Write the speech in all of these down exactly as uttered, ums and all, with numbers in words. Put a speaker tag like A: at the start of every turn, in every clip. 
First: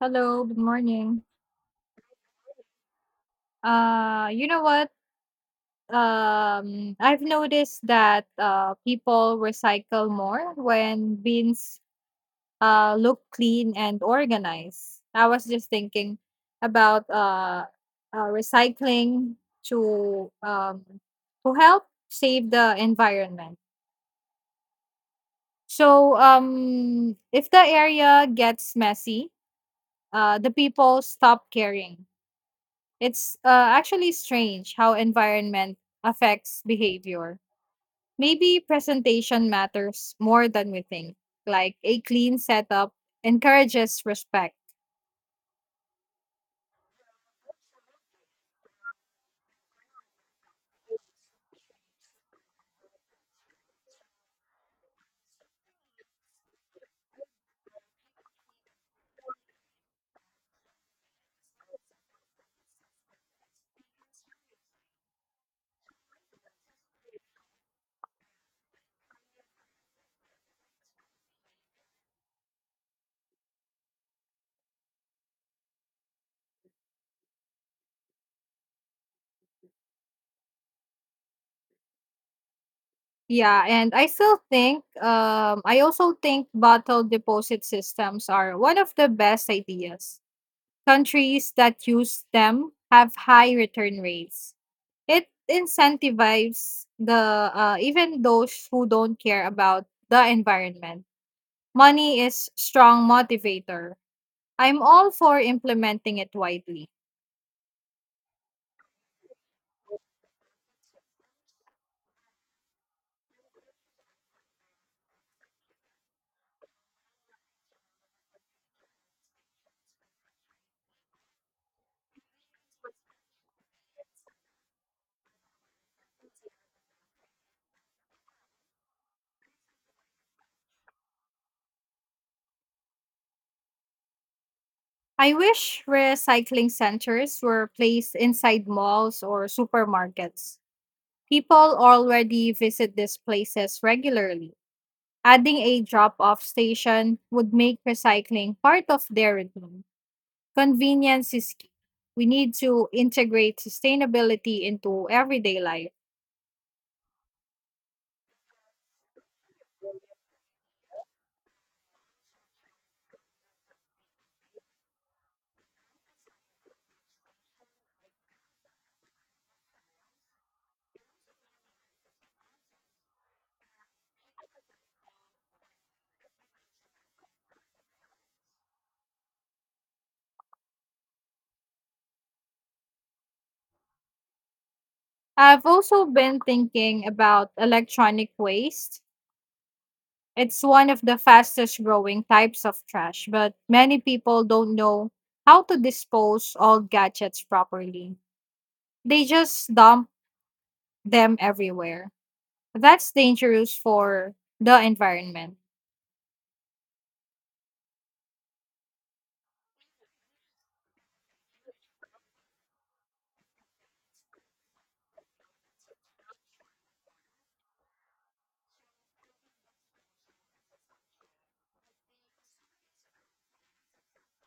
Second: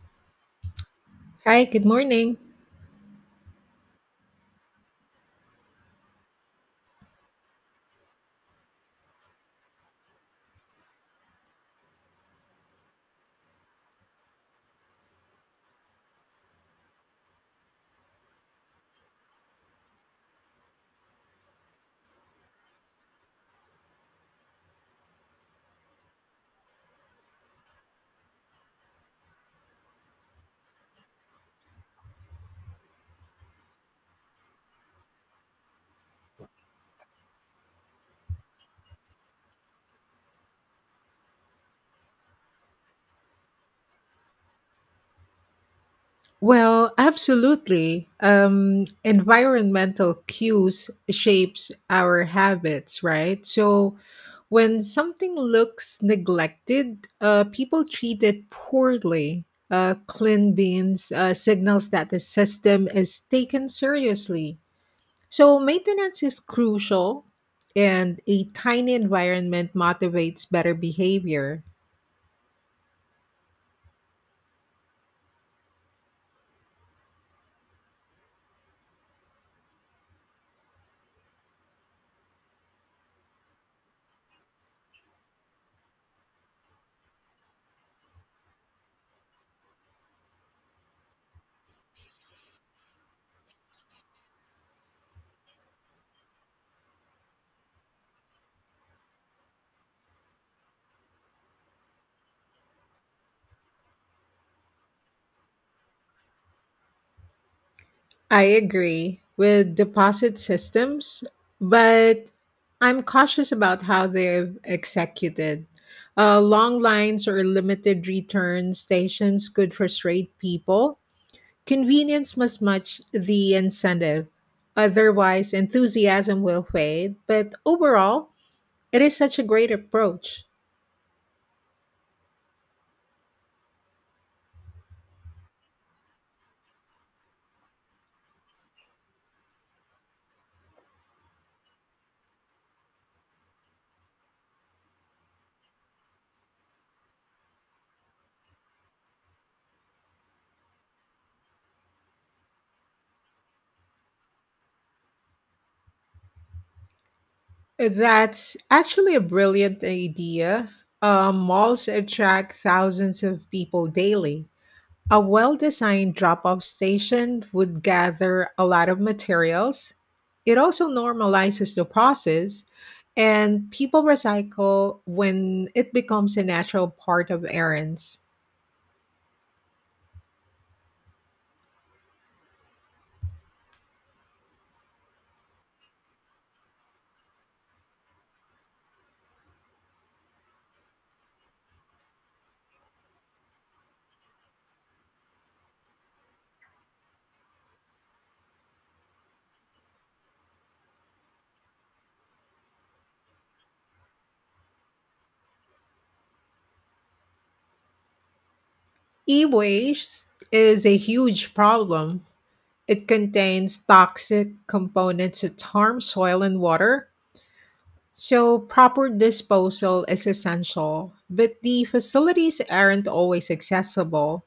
A: Hello, good morning.
B: Hi, good morning.
A: Uh, you know what? Um, I've noticed that uh, people recycle more when bins uh, look clean and organized. I was just thinking about uh, uh, recycling to um, to help save the environment. So, um, if the area gets messy, uh, the people stop caring. It's uh, actually strange how environment affects behavior. Maybe presentation matters more than we think. Like a clean setup encourages respect.
B: Well, absolutely. Um, environmental cues shapes our habits, right? So when something looks neglected, uh, people treat it poorly. Uh, clean beans uh, signals that the system is taken seriously. So maintenance is crucial, and a tiny environment motivates better behavior.
A: Yeah, and I still think um I also think bottle deposit systems are one of the best ideas. Countries that use them have high return rates. It incentivizes the uh, even those who don't care about the environment. Money is strong motivator. I'm all for implementing it widely.
B: I agree with deposit systems, but I'm cautious about how they're executed. Uh, long lines or limited return stations could frustrate people. Convenience must match the incentive. Otherwise, enthusiasm will fade. But overall, it is such a great approach.
A: I wish recycling centers were placed inside malls or supermarkets. People already visit these places regularly. Adding a drop off station would make recycling part of their routine. Convenience is key. We need to integrate sustainability into everyday life.
B: That's actually a brilliant idea. Uh, malls attract thousands of people daily. A well designed drop off station would gather a lot of materials. It also normalizes the process, and people recycle when it becomes a natural part of errands.
A: I've also been thinking about electronic waste. It's one of the fastest growing types of trash, but many people don't know how to dispose old gadgets properly. They just dump them everywhere. That's dangerous for the environment.
B: E waste is a huge problem. It contains toxic components that harm soil and water. So, proper disposal is essential, but the facilities aren't always accessible.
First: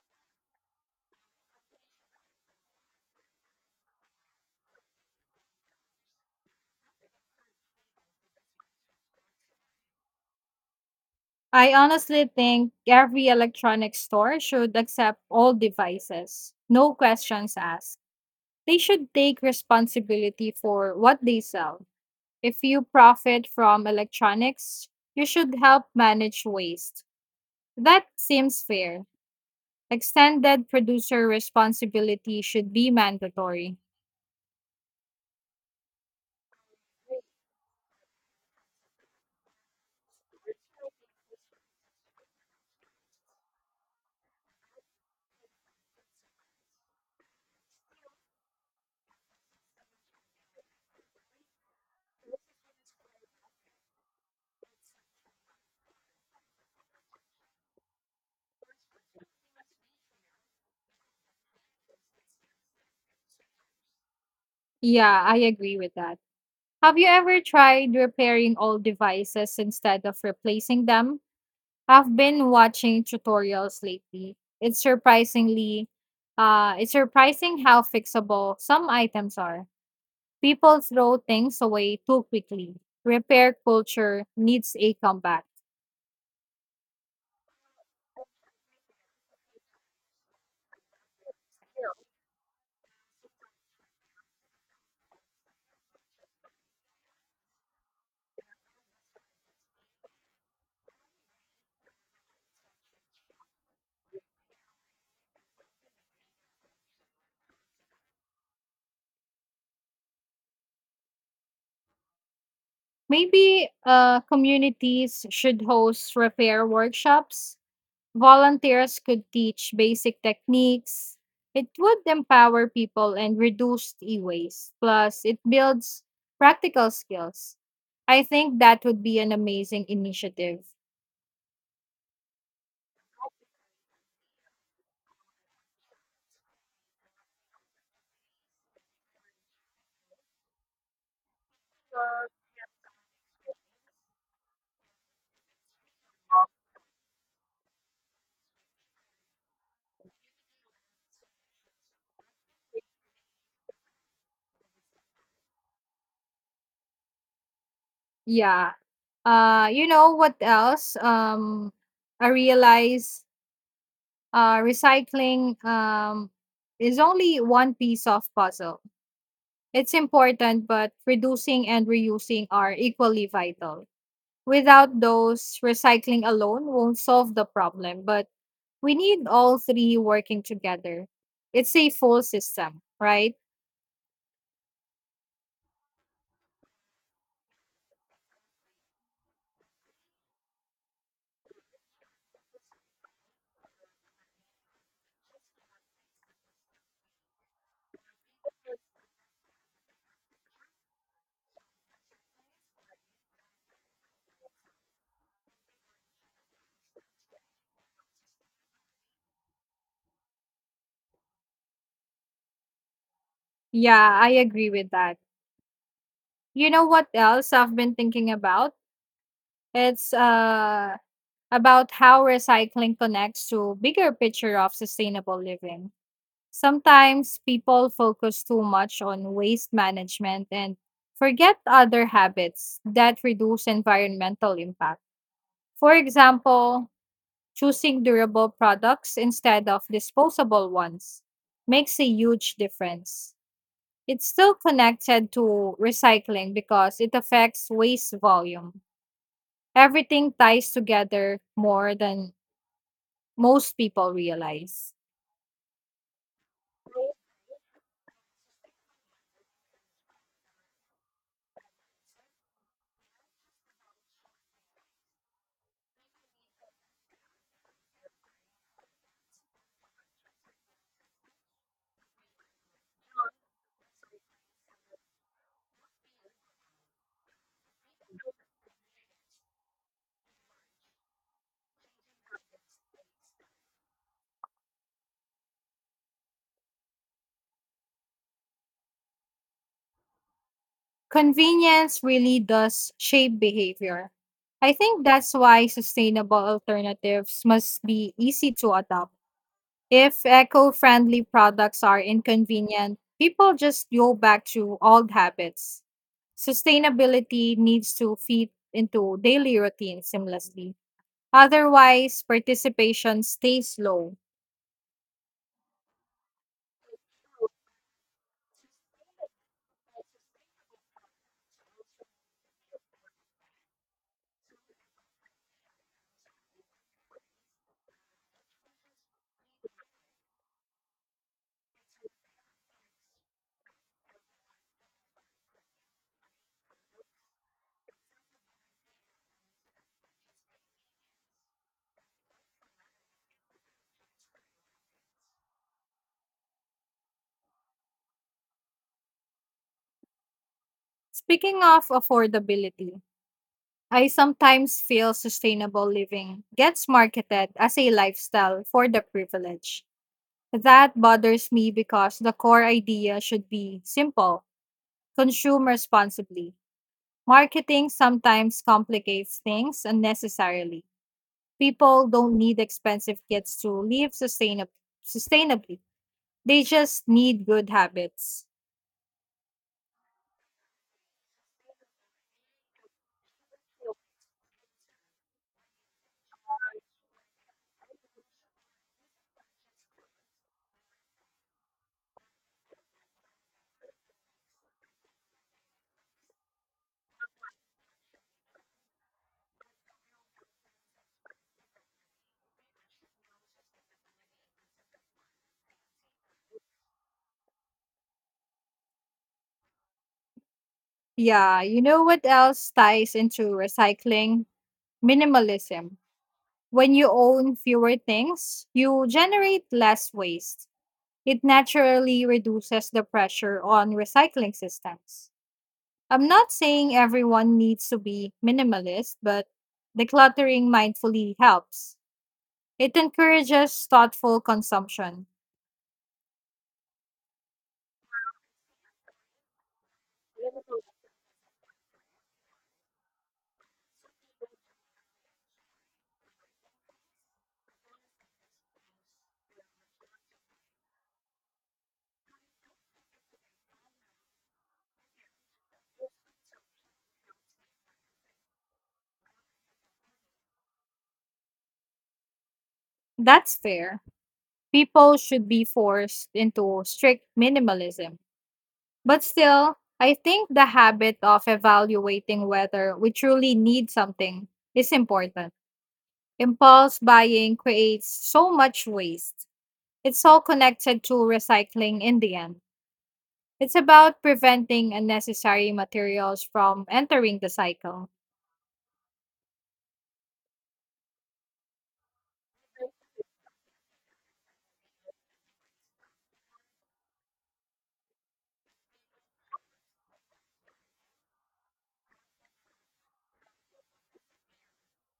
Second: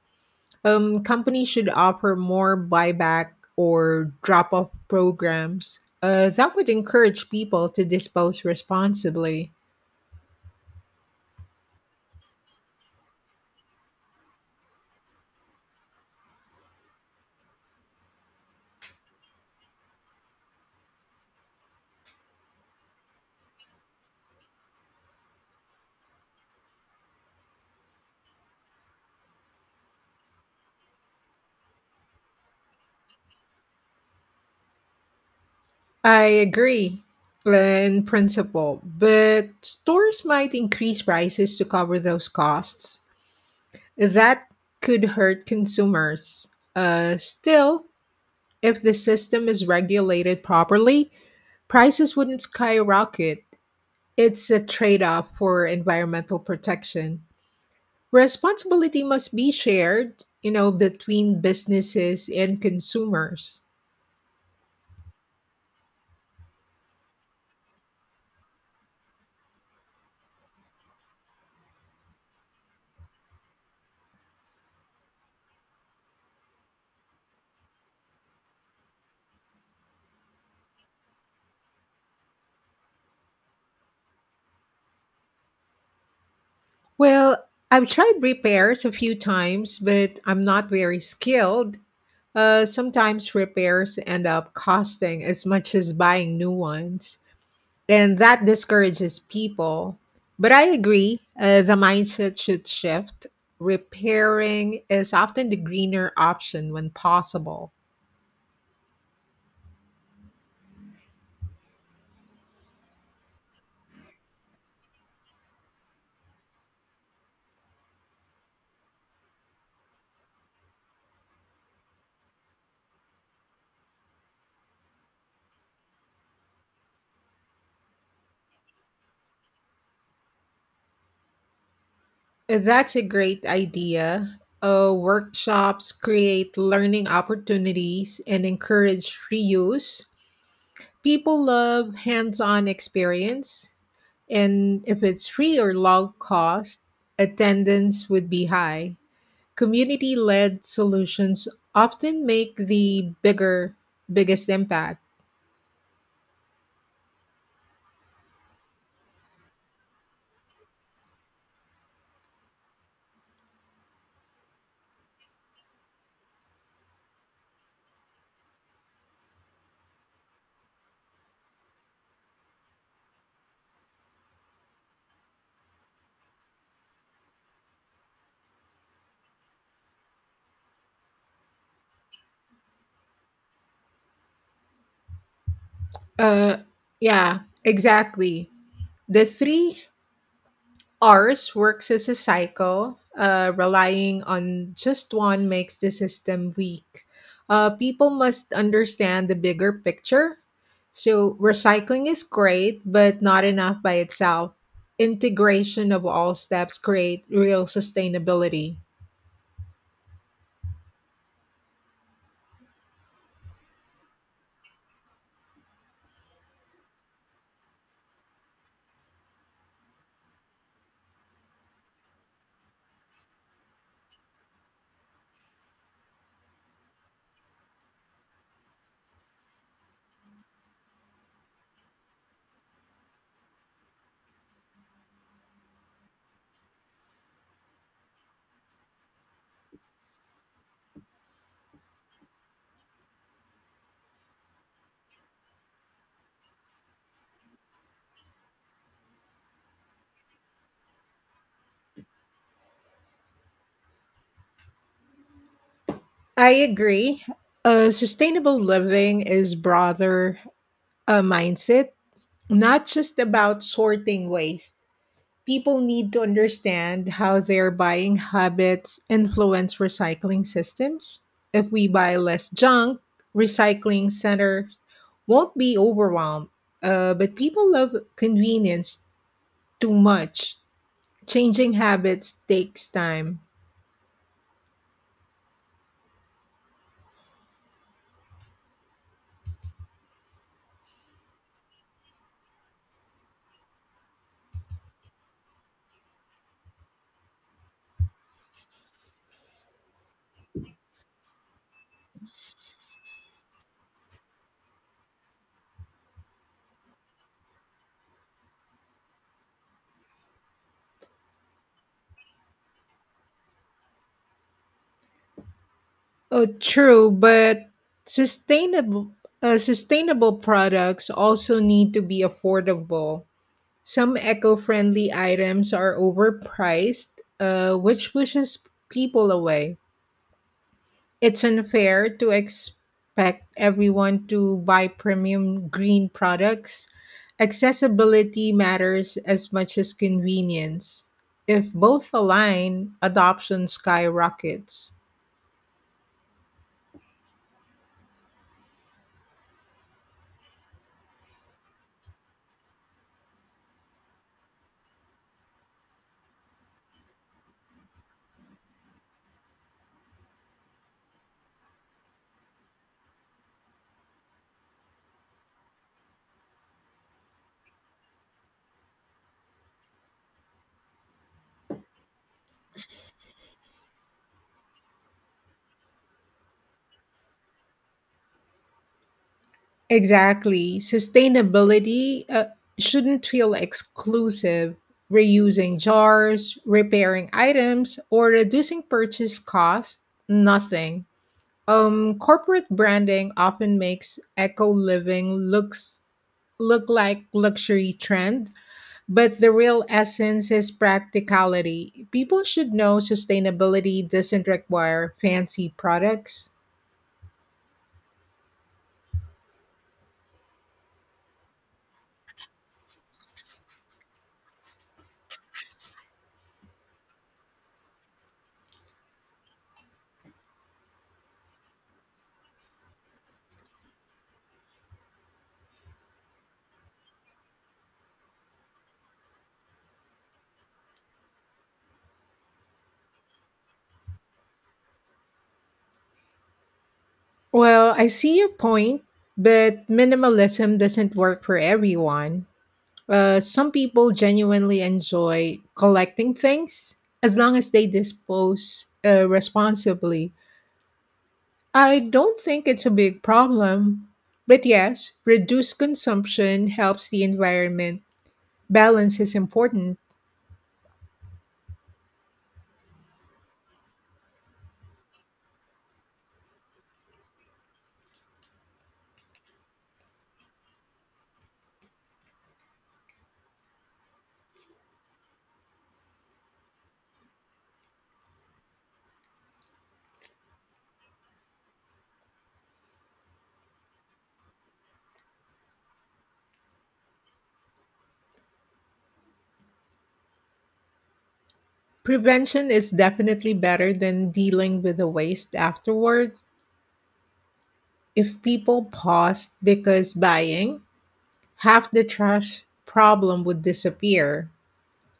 B: Um, companies should offer more buyback or drop off programs. Uh, that would encourage people to dispose responsibly.
A: I honestly think every electronic store should accept all devices, no questions asked. They should take responsibility for what they sell. If you profit from electronics, you should help manage waste. That seems fair. Extended producer responsibility should be mandatory.
B: I agree uh, in principle, but stores might increase prices to cover those costs. That could hurt consumers. Uh, still, if the system is regulated properly, prices wouldn't skyrocket. It's a trade off for environmental protection. Responsibility must be shared, you know, between businesses and consumers.
A: Yeah, I agree with that. Have you ever tried repairing old devices instead of replacing them? I've been watching tutorials lately. It's surprisingly uh it's surprising how fixable some items are. People throw things away too quickly. Repair culture needs a comeback.
B: Well, I've tried repairs a few times, but I'm not very skilled. Uh, sometimes repairs end up costing as much as buying new ones, and that discourages people. But I agree, uh, the mindset should shift. Repairing is often the greener option when possible.
A: Maybe uh, communities should host repair workshops. Volunteers could teach basic techniques. It would empower people and reduce e waste. Plus, it builds practical skills. I think that would be an amazing initiative.
B: That's a great idea. Uh, workshops create learning opportunities and encourage reuse. People love hands on experience, and if it's free or low cost, attendance would be high. Community led solutions often make the bigger, biggest impact.
A: Yeah. Uh, you know what else? Um, I realize uh, recycling um, is only one piece of puzzle. It's important, but reducing and reusing are equally vital. Without those, recycling alone won't solve the problem, but we need all three working together. It's a full system, right?
B: Uh, yeah, exactly. The three Ours works as a cycle. Uh, relying on just one makes the system weak. Uh, people must understand the bigger picture. So, recycling is great, but not enough by itself. Integration of all steps create real sustainability.
A: Yeah, I agree with that. You know what else I've been thinking about? It's uh about how recycling connects to bigger picture of sustainable living. Sometimes people focus too much on waste management and forget other habits that reduce environmental impact. For example, choosing durable products instead of disposable ones makes a huge difference. It's still connected to recycling because it affects waste volume. Everything ties together more than most people realize.
B: I agree. Uh, sustainable living is broader, a mindset, not just about sorting waste. People need to understand how their buying habits influence recycling systems. If we buy less junk, recycling centers won't be overwhelmed. Uh, but people love convenience too much. Changing habits takes time.
A: Convenience really does shape behavior. I think that's why sustainable alternatives must be easy to adopt. If eco friendly products are inconvenient, people just go back to old habits. Sustainability needs to fit into daily routine seamlessly. Otherwise, participation stays low.
B: Oh, true, but sustainable uh, sustainable products also need to be affordable. Some eco-friendly items are overpriced, uh, which pushes people away. It's unfair to expect everyone to buy premium green products. Accessibility matters as much as convenience. If both align, adoption skyrockets.
A: Speaking of affordability, I sometimes feel sustainable living gets marketed as a lifestyle for the privileged. That bothers me because the core idea should be simple, consume responsibly. Marketing sometimes complicates things unnecessarily. People don't need expensive kits to live sustainab- sustainably, they just need good habits.
B: Exactly. Sustainability uh, shouldn't feel exclusive. Reusing jars, repairing items, or reducing purchase cost, nothing. Um, corporate branding often makes eco living looks look like luxury trend, but the real essence is practicality. People should know sustainability doesn't require fancy products.
A: Yeah, you know what else ties into recycling? Minimalism. When you own fewer things, you generate less waste. It naturally reduces the pressure on recycling systems. I'm not saying everyone needs to be minimalist, but decluttering mindfully helps. It encourages thoughtful consumption.
B: Well, I see your point, but minimalism doesn't work for everyone. Uh, some people genuinely enjoy collecting things as long as they dispose uh, responsibly. I don't think it's a big problem. But yes, reduced consumption helps the environment. Balance is important.
A: That's fair. People should be forced into strict minimalism. But still, I think the habit of evaluating whether we truly need something is important. Impulse buying creates so much waste. It's all connected to recycling in the end. It's about preventing unnecessary materials from entering the cycle.
B: Prevention is definitely better than dealing with the waste afterward. If people paused because buying, half the trash problem would disappear.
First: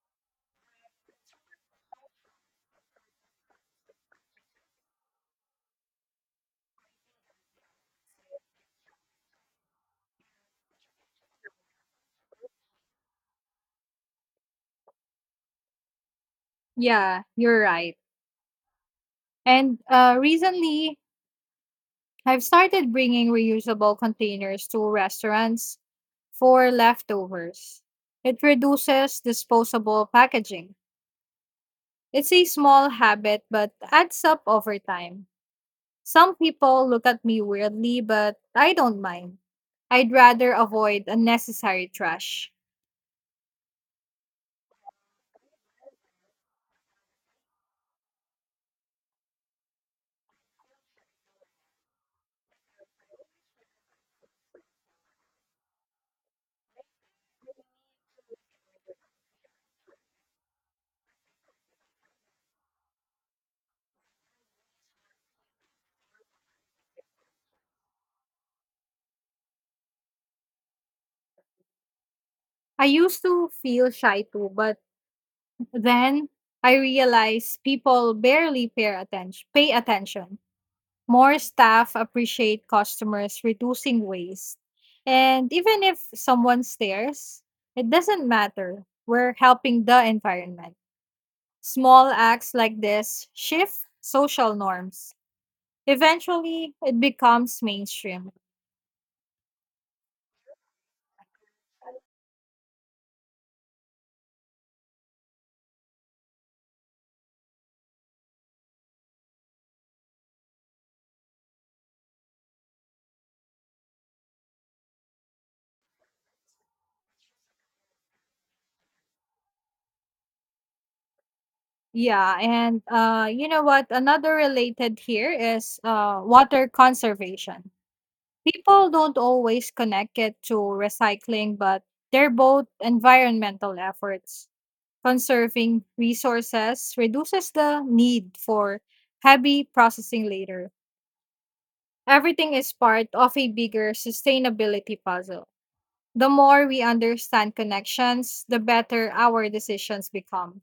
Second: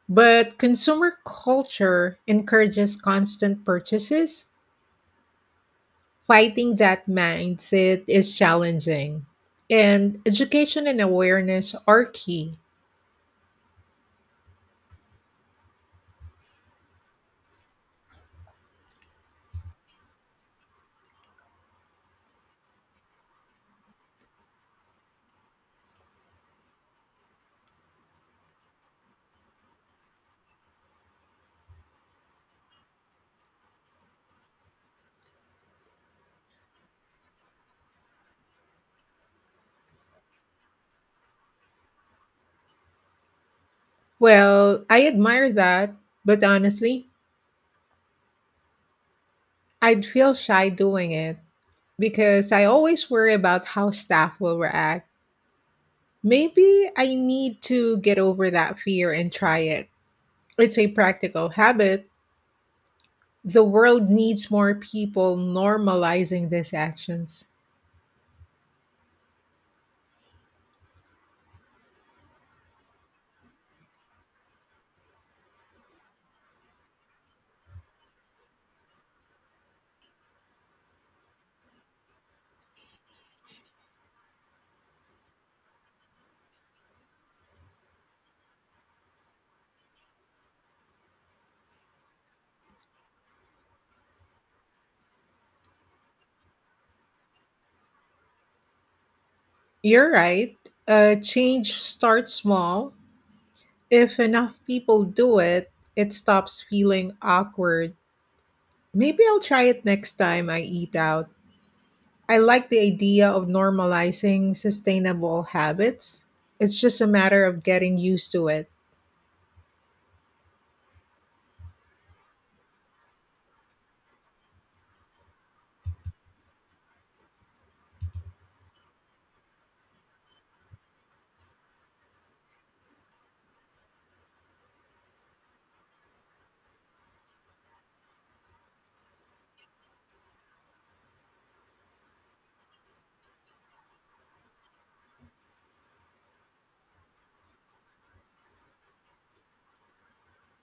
B: But consumer culture encourages constant purchases. Fighting that mindset is challenging, and education and awareness are key.
A: Yeah, you're right. And uh, recently, I've started bringing reusable containers to restaurants for leftovers. It reduces disposable packaging. It's a small habit, but adds up over time. Some people look at me weirdly, but I don't mind. I'd rather avoid unnecessary trash.
B: Well, I admire that, but honestly, I'd feel shy doing it because I always worry about how staff will react. Maybe I need to get over that fear and try it. It's a practical habit. The world needs more people normalizing these actions.
A: I used to feel shy too, but then I realized people barely pay attention. Pay attention. More staff appreciate customers reducing waste. And even if someone stares, it doesn't matter. We're helping the environment. Small acts like this shift social norms. Eventually, it becomes mainstream.
B: You're right. Uh, change starts small. If enough people do it, it stops feeling awkward. Maybe I'll try it next time I eat out. I like the idea of normalizing sustainable habits. It's just a matter of getting used to it.
A: Yeah, and uh, you know what? Another related here is uh, water conservation. People don't always connect it to recycling, but they're both environmental efforts. Conserving resources reduces the need for heavy processing later. Everything is part of a bigger sustainability puzzle. The more we understand connections, the better our decisions become.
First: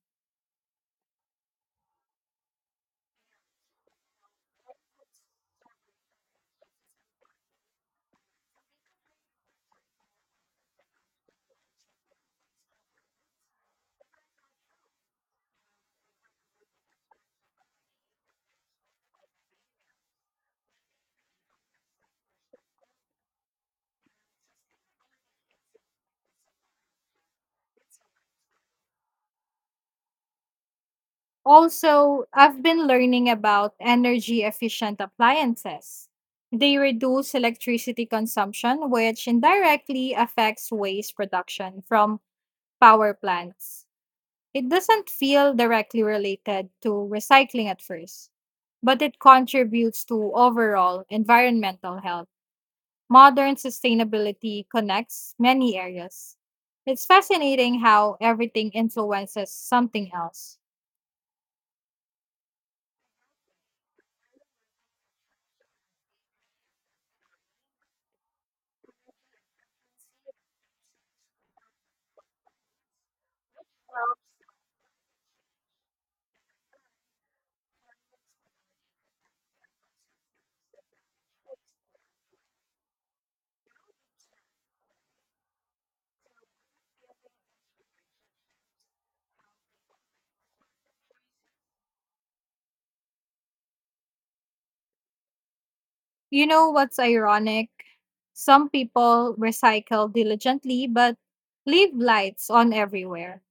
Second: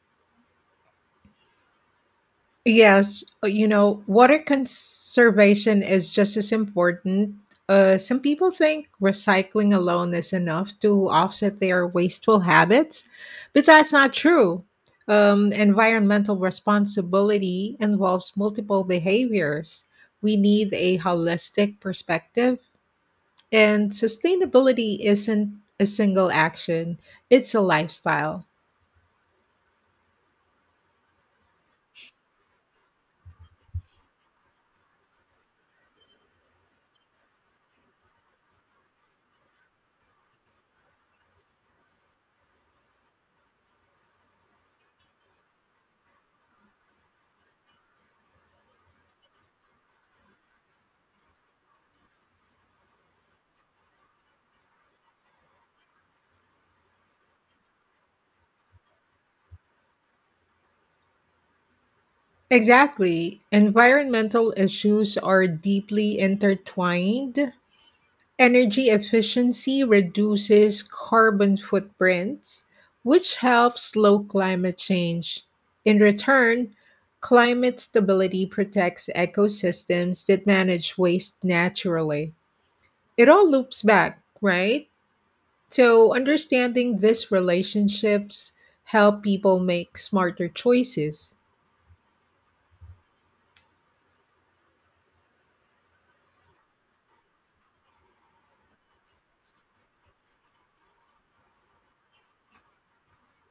B: Yes, uh, you know, water conservation is just as important. Uh, some people think recycling alone is enough to offset their wasteful habits, but that's not true. Um, environmental responsibility involves multiple behaviors. We need a holistic perspective, and sustainability isn't a single action, it's a lifestyle.
A: Also, I've been learning about energy efficient appliances. They reduce electricity consumption, which indirectly affects waste production from power plants. It doesn't feel directly related to recycling at first, but it contributes to overall environmental health. Modern sustainability connects many areas. It's fascinating how everything influences something else.
B: Exactly. Environmental issues are deeply intertwined. Energy efficiency reduces carbon footprints, which helps slow climate change. In return, climate stability protects ecosystems that manage waste naturally. It all loops back, right? So, understanding these relationships help people make smarter choices.
A: You know what's ironic? Some people recycle diligently but leave lights on everywhere.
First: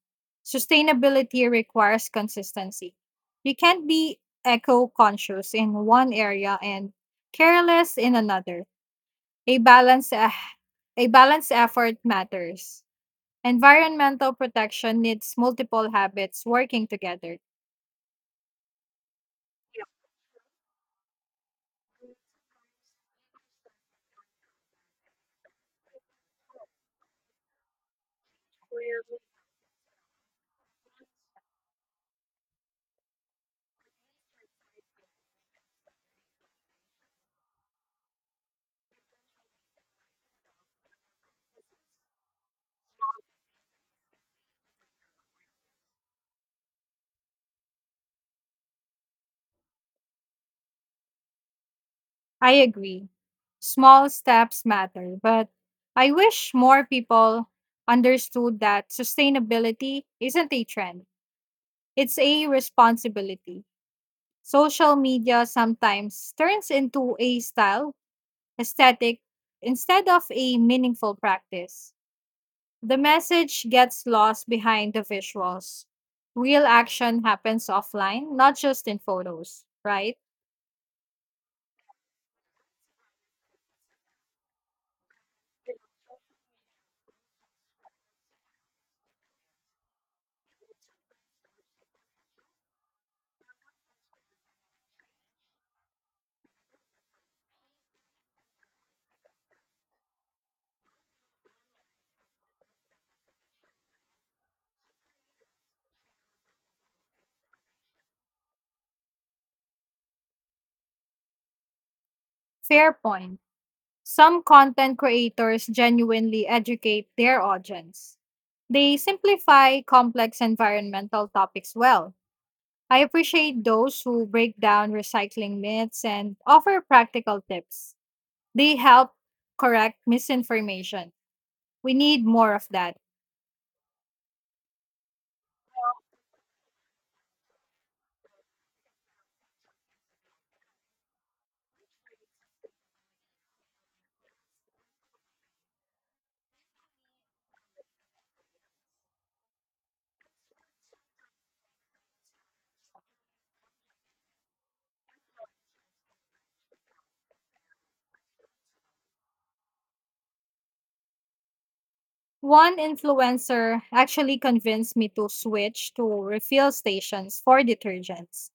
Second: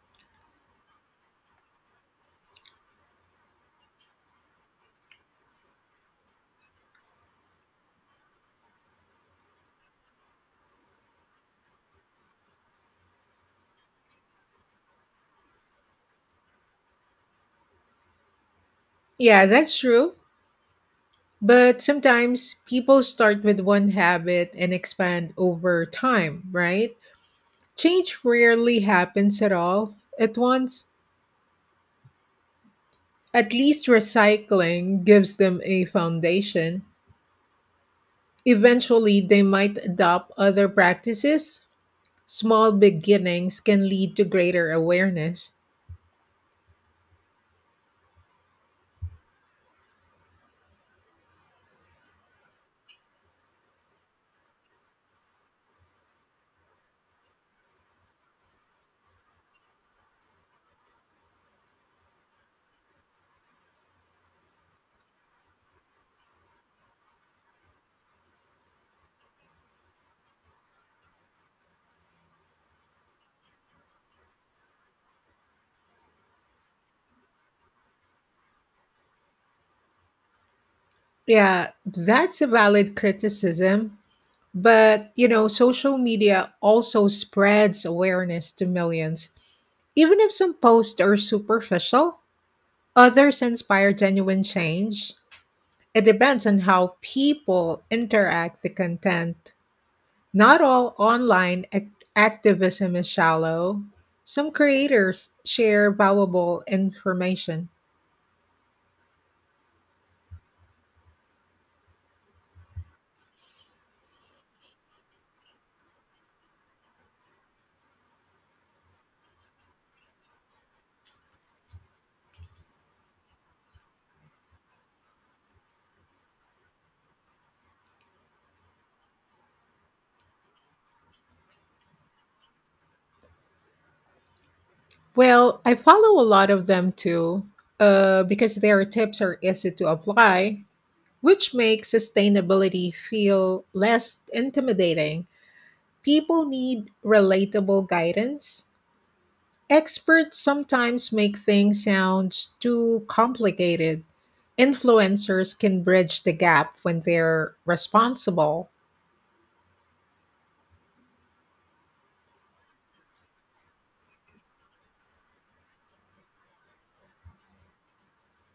A: Sustainability requires consistency. You can't be eco conscious in one area and careless in another. A balance eh, a balanced effort matters. Environmental protection needs multiple habits working together.
B: Yeah, that's true. But sometimes people start with one habit and expand over time, right? Change rarely happens at all at once. At least recycling gives them a foundation. Eventually, they might adopt other practices. Small beginnings can lead to greater awareness.
A: I agree. Small steps matter, but I wish more people understood that sustainability isn't a trend, it's a responsibility. Social media sometimes turns into a style, aesthetic, instead of a meaningful practice. The message gets lost behind the visuals. Real action happens offline, not just in photos, right?
B: Yeah, that's a valid criticism. But, you know, social media also spreads awareness to millions. Even if some posts are superficial, others inspire genuine change. It depends on how people interact the content. Not all online ac- activism is shallow. Some creators share valuable information.
A: Fair point. Some content creators genuinely educate their audience. They simplify complex environmental topics well. I appreciate those who break down recycling myths and offer practical tips. They help correct misinformation. We need more of that.
B: Well, I follow a lot of them too, uh, because their tips are easy to apply, which makes sustainability feel less intimidating. People need relatable guidance. Experts sometimes make things sound too complicated. Influencers can bridge the gap when they're responsible.
A: One influencer actually convinced me to switch to refill stations for detergents.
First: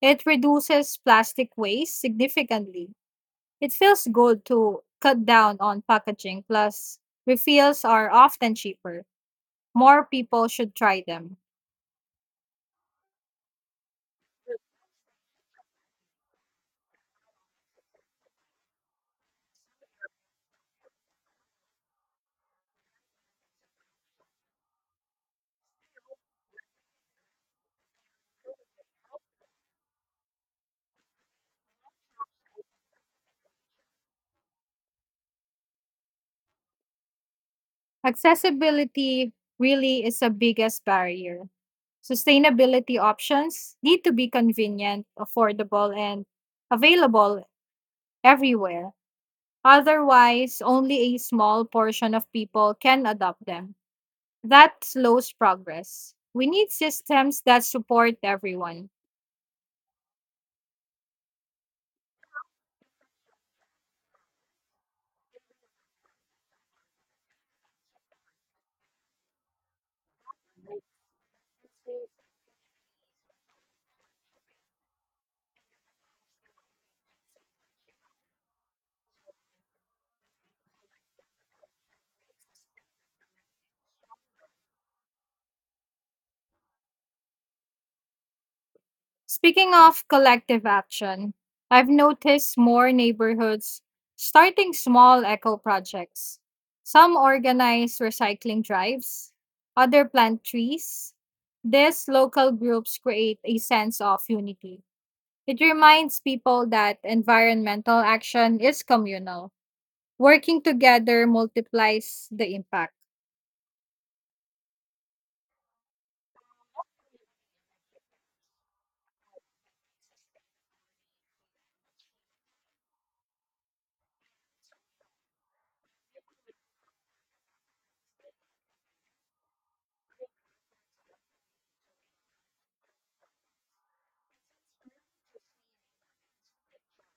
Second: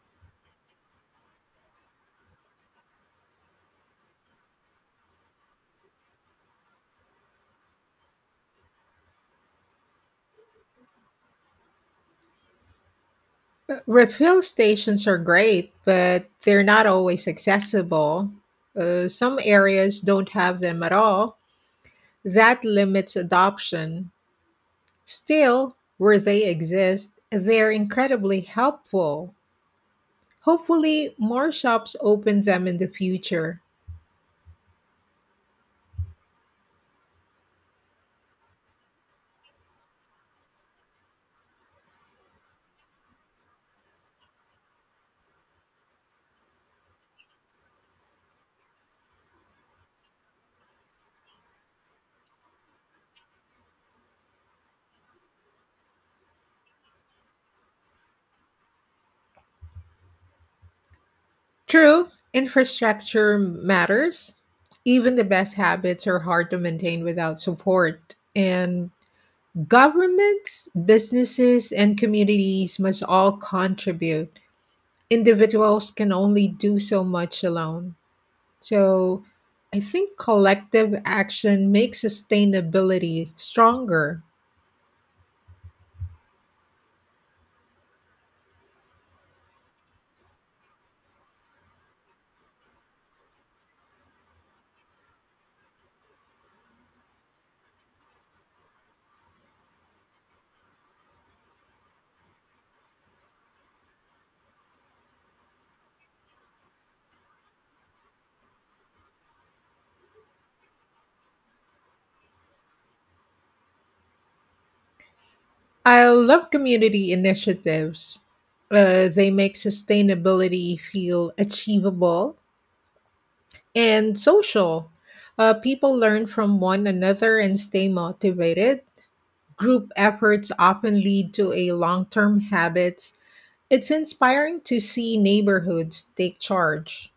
A: It reduces plastic waste significantly. It feels good to cut down on packaging, plus, refills are often cheaper. More people should try them.
B: Uh, Refill stations are great, but they're not always accessible. Uh, some areas don't have them at all. That limits adoption. Still, where they exist, they're incredibly helpful. Hopefully, more shops open them in the future.
A: Accessibility really is the biggest barrier. Sustainability options need to be convenient, affordable, and available everywhere. Otherwise, only a small portion of people can adopt them. That slows progress. We need systems that support everyone.
B: True, infrastructure matters. Even the best habits are hard to maintain without support. And governments, businesses, and communities must all contribute. Individuals can only do so much alone. So I think collective action makes sustainability stronger.
A: Speaking of collective action, I've noticed more neighborhoods starting small eco projects. Some organize recycling drives, other plant trees. These local groups create a sense of unity. It reminds people that environmental action is communal. Working together multiplies the impact.
B: I love community initiatives. Uh, they make sustainability feel achievable and social. Uh, people learn from one another and stay motivated. Group efforts often lead to a long term habits. It's inspiring to see neighborhoods take charge.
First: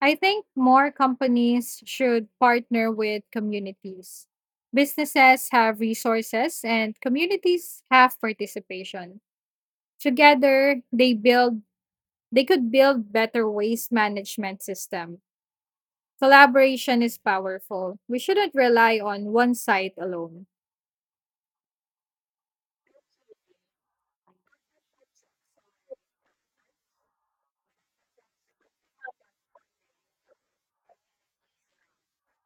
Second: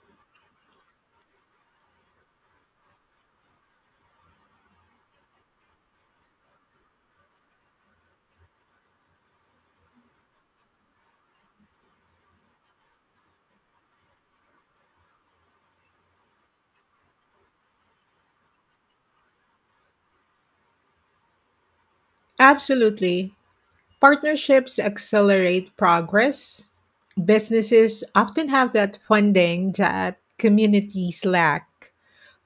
A: I think more companies should partner with communities. Businesses have resources and communities have participation. Together, they build they could build better waste management system. Collaboration is powerful. We shouldn't rely on one side alone.
B: Absolutely. Partnerships accelerate progress. Businesses often have that funding that communities lack.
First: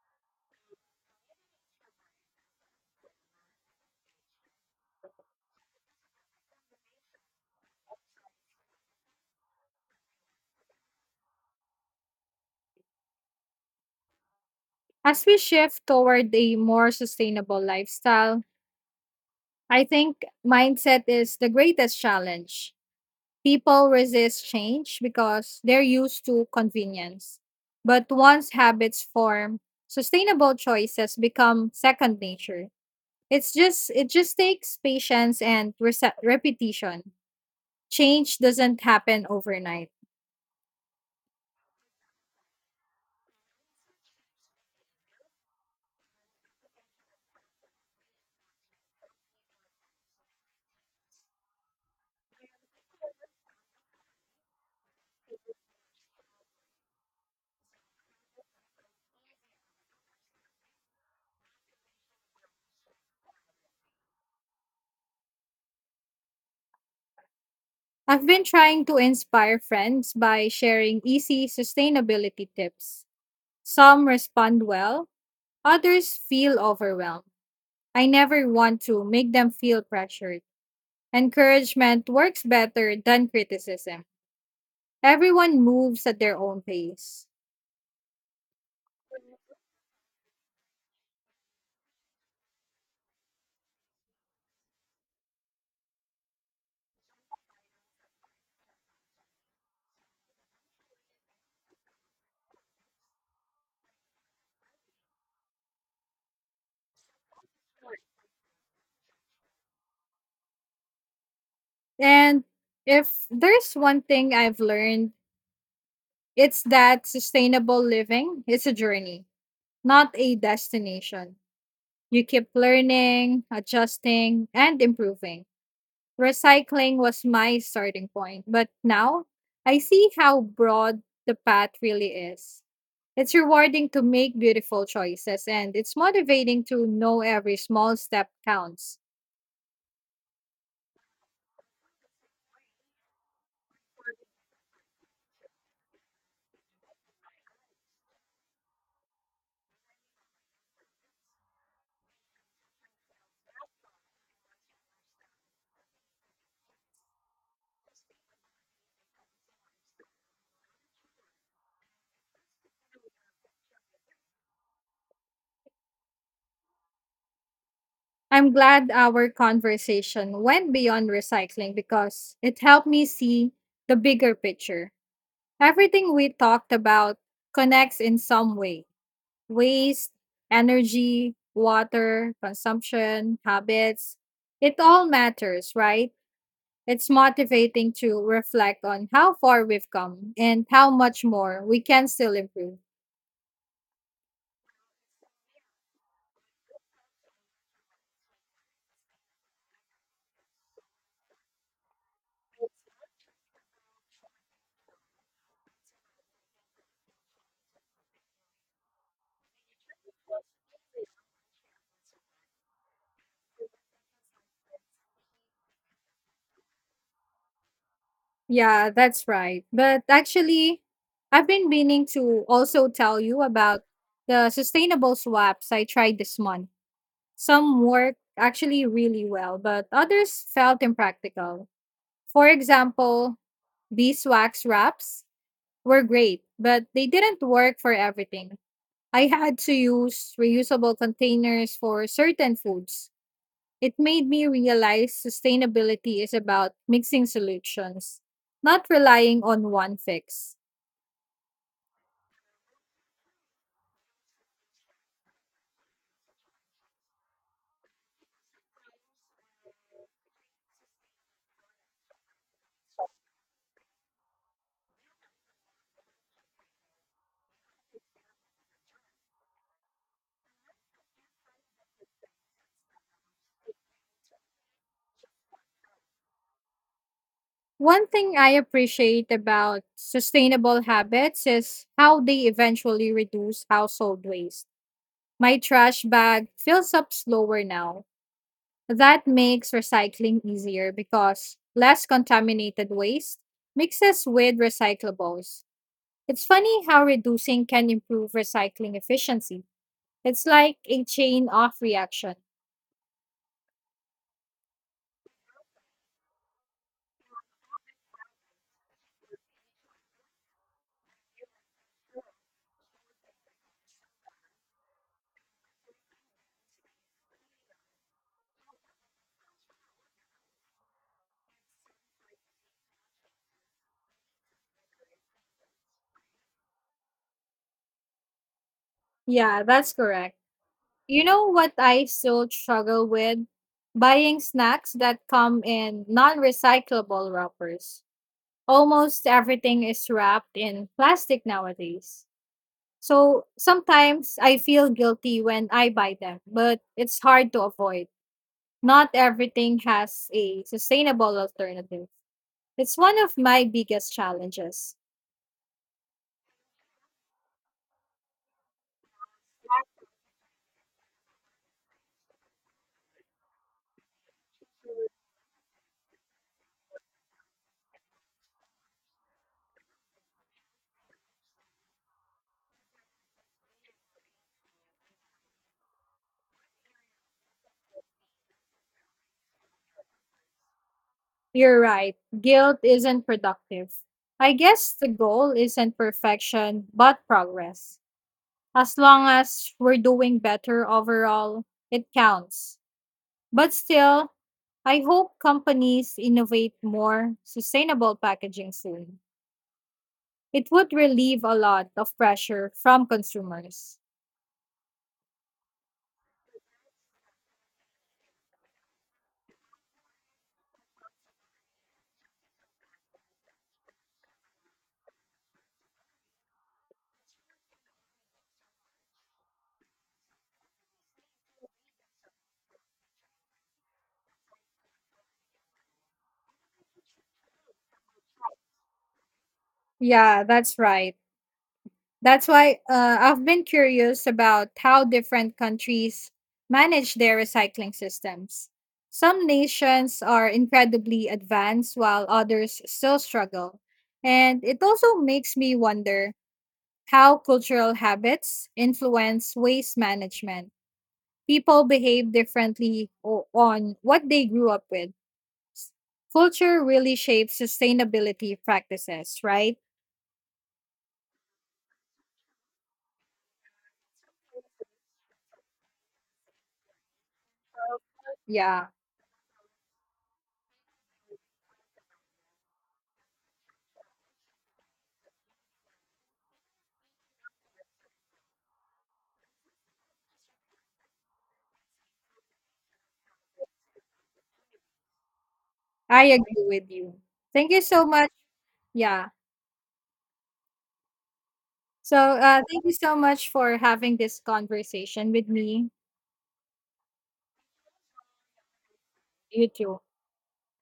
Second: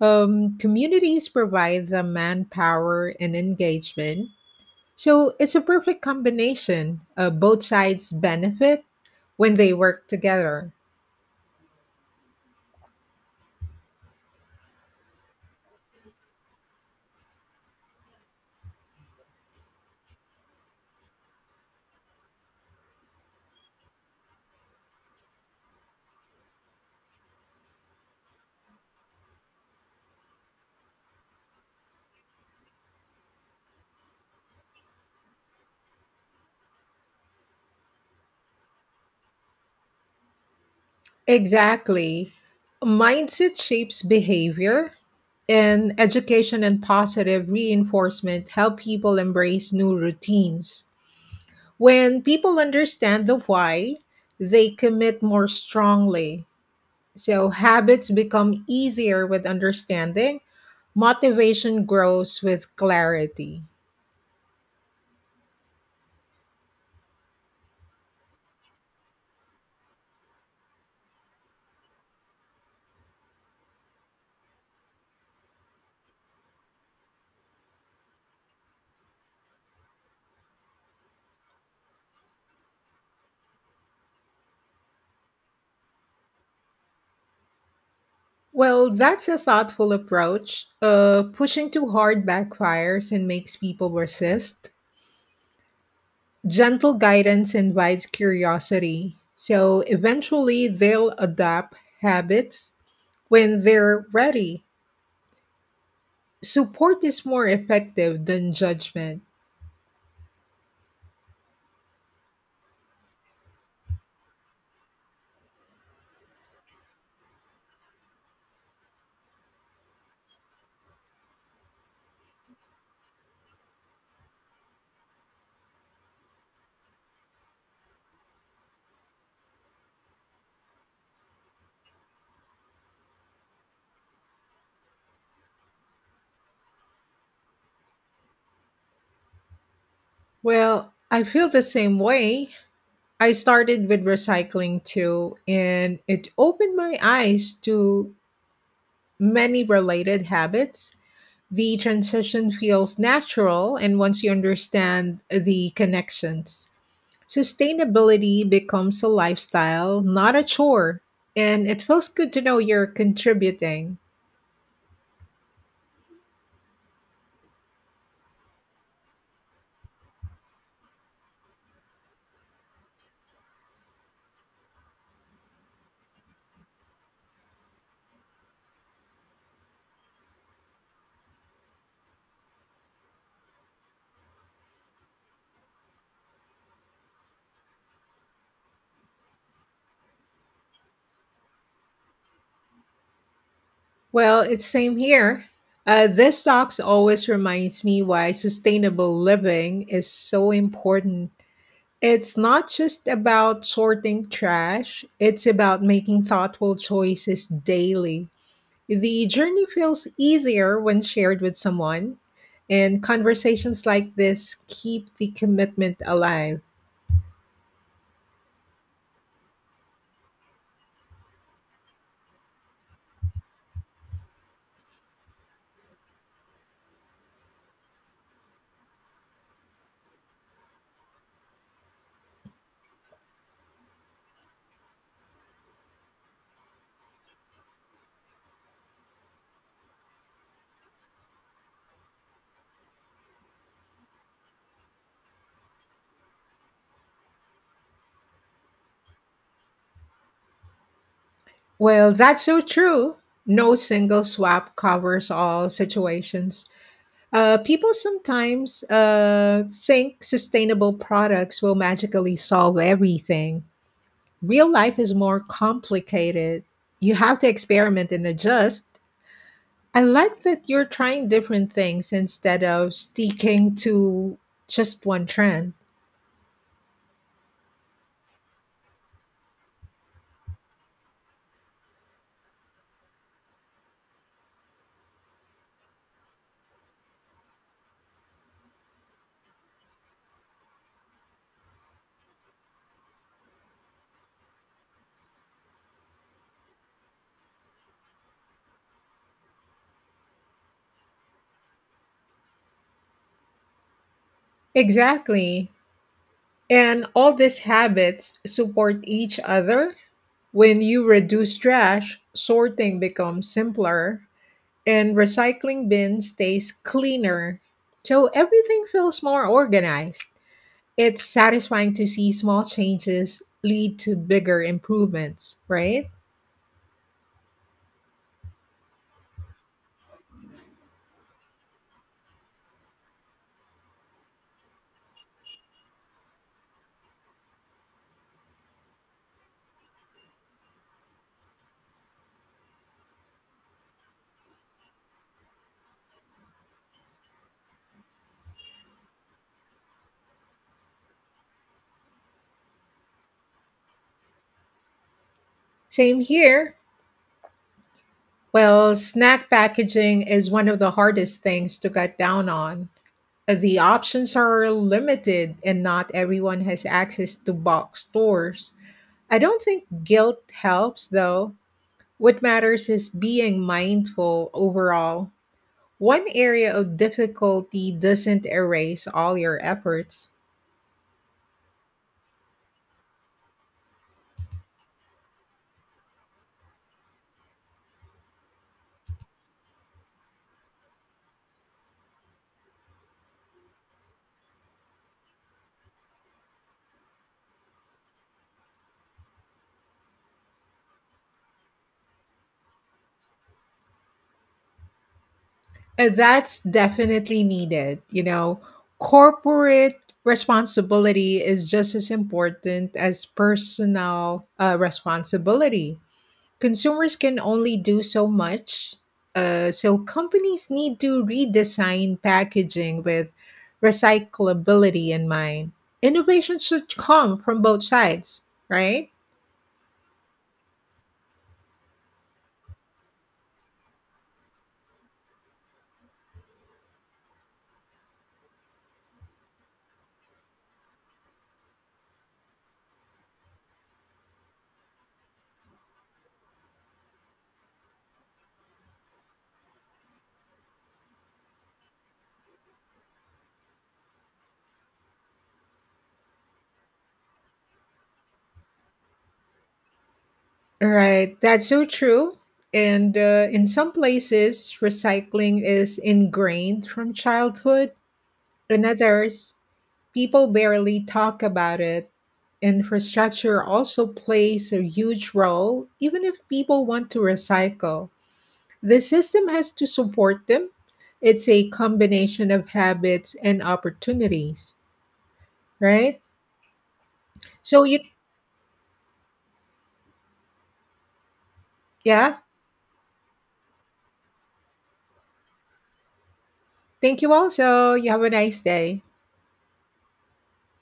B: Um, communities provide the manpower and engagement. So it's a perfect combination. Uh, both sides benefit when they work together.
A: As we shift toward a more sustainable lifestyle, I think mindset is the greatest challenge. People resist change because they're used to convenience. But once habits form, sustainable choices become second nature. It's just it just takes patience and rese- repetition. Change doesn't happen overnight.
B: Exactly. Mindset shapes behavior, and education and positive reinforcement help people embrace new routines. When people understand the why, they commit more strongly. So habits become easier with understanding, motivation grows with clarity.
A: I've been trying to inspire friends by sharing easy sustainability tips. Some respond well, others feel overwhelmed. I never want to make them feel pressured. Encouragement works better than criticism. Everyone moves at their own pace.
B: Well, that's a thoughtful approach. Uh, pushing too hard backfires and makes people resist. Gentle guidance invites curiosity. So eventually they'll adopt habits when they're ready. Support is more effective than judgment.
A: And if there's one thing I've learned, it's that sustainable living is a journey, not a destination. You keep learning, adjusting, and improving. Recycling was my starting point, but now I see how broad the path really is. It's rewarding to make beautiful choices and it's motivating to know every small step counts.
B: Well, I feel the same way. I started with recycling too, and it opened my eyes to many related habits. The transition feels natural, and once you understand the connections. Sustainability becomes a lifestyle, not a chore, and it feels good to know you're contributing.
A: I'm glad our conversation went beyond recycling because it helped me see the bigger picture. Everything we talked about connects in some way, waste, energy, water, consumption, habits. It all matters, right? It's motivating to reflect on how far we've come and how much more we can still improve.
B: Well, it's same here. Uh, this talks always reminds me why sustainable living is so important. It's not just about sorting trash, it's about making thoughtful choices daily. The journey feels easier when shared with someone, and conversations like this keep the commitment alive.
A: Yeah, that's right. But actually, I've been meaning to also tell you about the sustainable swaps I tried this month. Some worked actually really well, but others felt impractical. For example, beeswax wraps were great, but they didn't work for everything. I had to use reusable containers for certain foods. It made me realize sustainability is about mixing solutions, not relying on one fix.
B: Well, that's so true. No single swap covers all situations. Uh, people sometimes uh, think sustainable products will magically solve everything. Real life is more complicated. You have to experiment and adjust. I like that you're trying different things instead of sticking to just one trend.
A: One thing I appreciate about sustainable habits is how they eventually reduce household waste. My trash bag fills up slower now. That makes recycling easier because less contaminated waste mixes with recyclables. It's funny how reducing can improve recycling efficiency. It's like a chain of reaction.
B: Exactly. And all these habits support each other. When you reduce trash, sorting becomes simpler, and recycling bin stays cleaner. So everything feels more organized. It's satisfying to see small changes lead to bigger improvements, right?
A: Yeah, that's correct. You know what I still struggle with? Buying snacks that come in non recyclable wrappers. Almost everything is wrapped in plastic nowadays. So sometimes I feel guilty when I buy them, but it's hard to avoid. Not everything has a sustainable alternative. It's one of my biggest challenges.
B: Same here. Well, snack packaging is one of the hardest things to cut down on. The options are limited, and not everyone has access to box stores. I don't think guilt helps, though. What matters is being mindful overall. One area of difficulty doesn't erase all your efforts.
A: You're right. Guilt isn't productive. I guess the goal isn't perfection, but progress. As long as we're doing better overall, it counts. But still, I hope companies innovate more sustainable packaging soon. It would relieve a lot of pressure from consumers.
B: And that's definitely needed. You know, corporate responsibility is just as important as personal uh, responsibility. Consumers can only do so much. Uh, so companies need to redesign packaging with recyclability in mind. Innovation should come from both sides, right?
A: Yeah, that's right. That's why uh, I've been curious about how different countries manage their recycling systems. Some nations are incredibly advanced while others still struggle. And it also makes me wonder how cultural habits influence waste management. People behave differently o- on what they grew up with. Culture really shapes sustainability practices, right?
B: Right, that's so true. And uh, in some places, recycling is ingrained from childhood. In
A: Yeah,
B: others, people barely talk about it. Infrastructure also plays a huge role, even if people want to recycle. The system has to support them. It's a combination of habits and opportunities, right?
A: I agree with you. Thank you
B: So, you,
A: so much. Yeah. So
B: yeah,
A: uh, thank you so much for having this conversation with me.
B: thank you all. So, you have a nice day.
A: You too.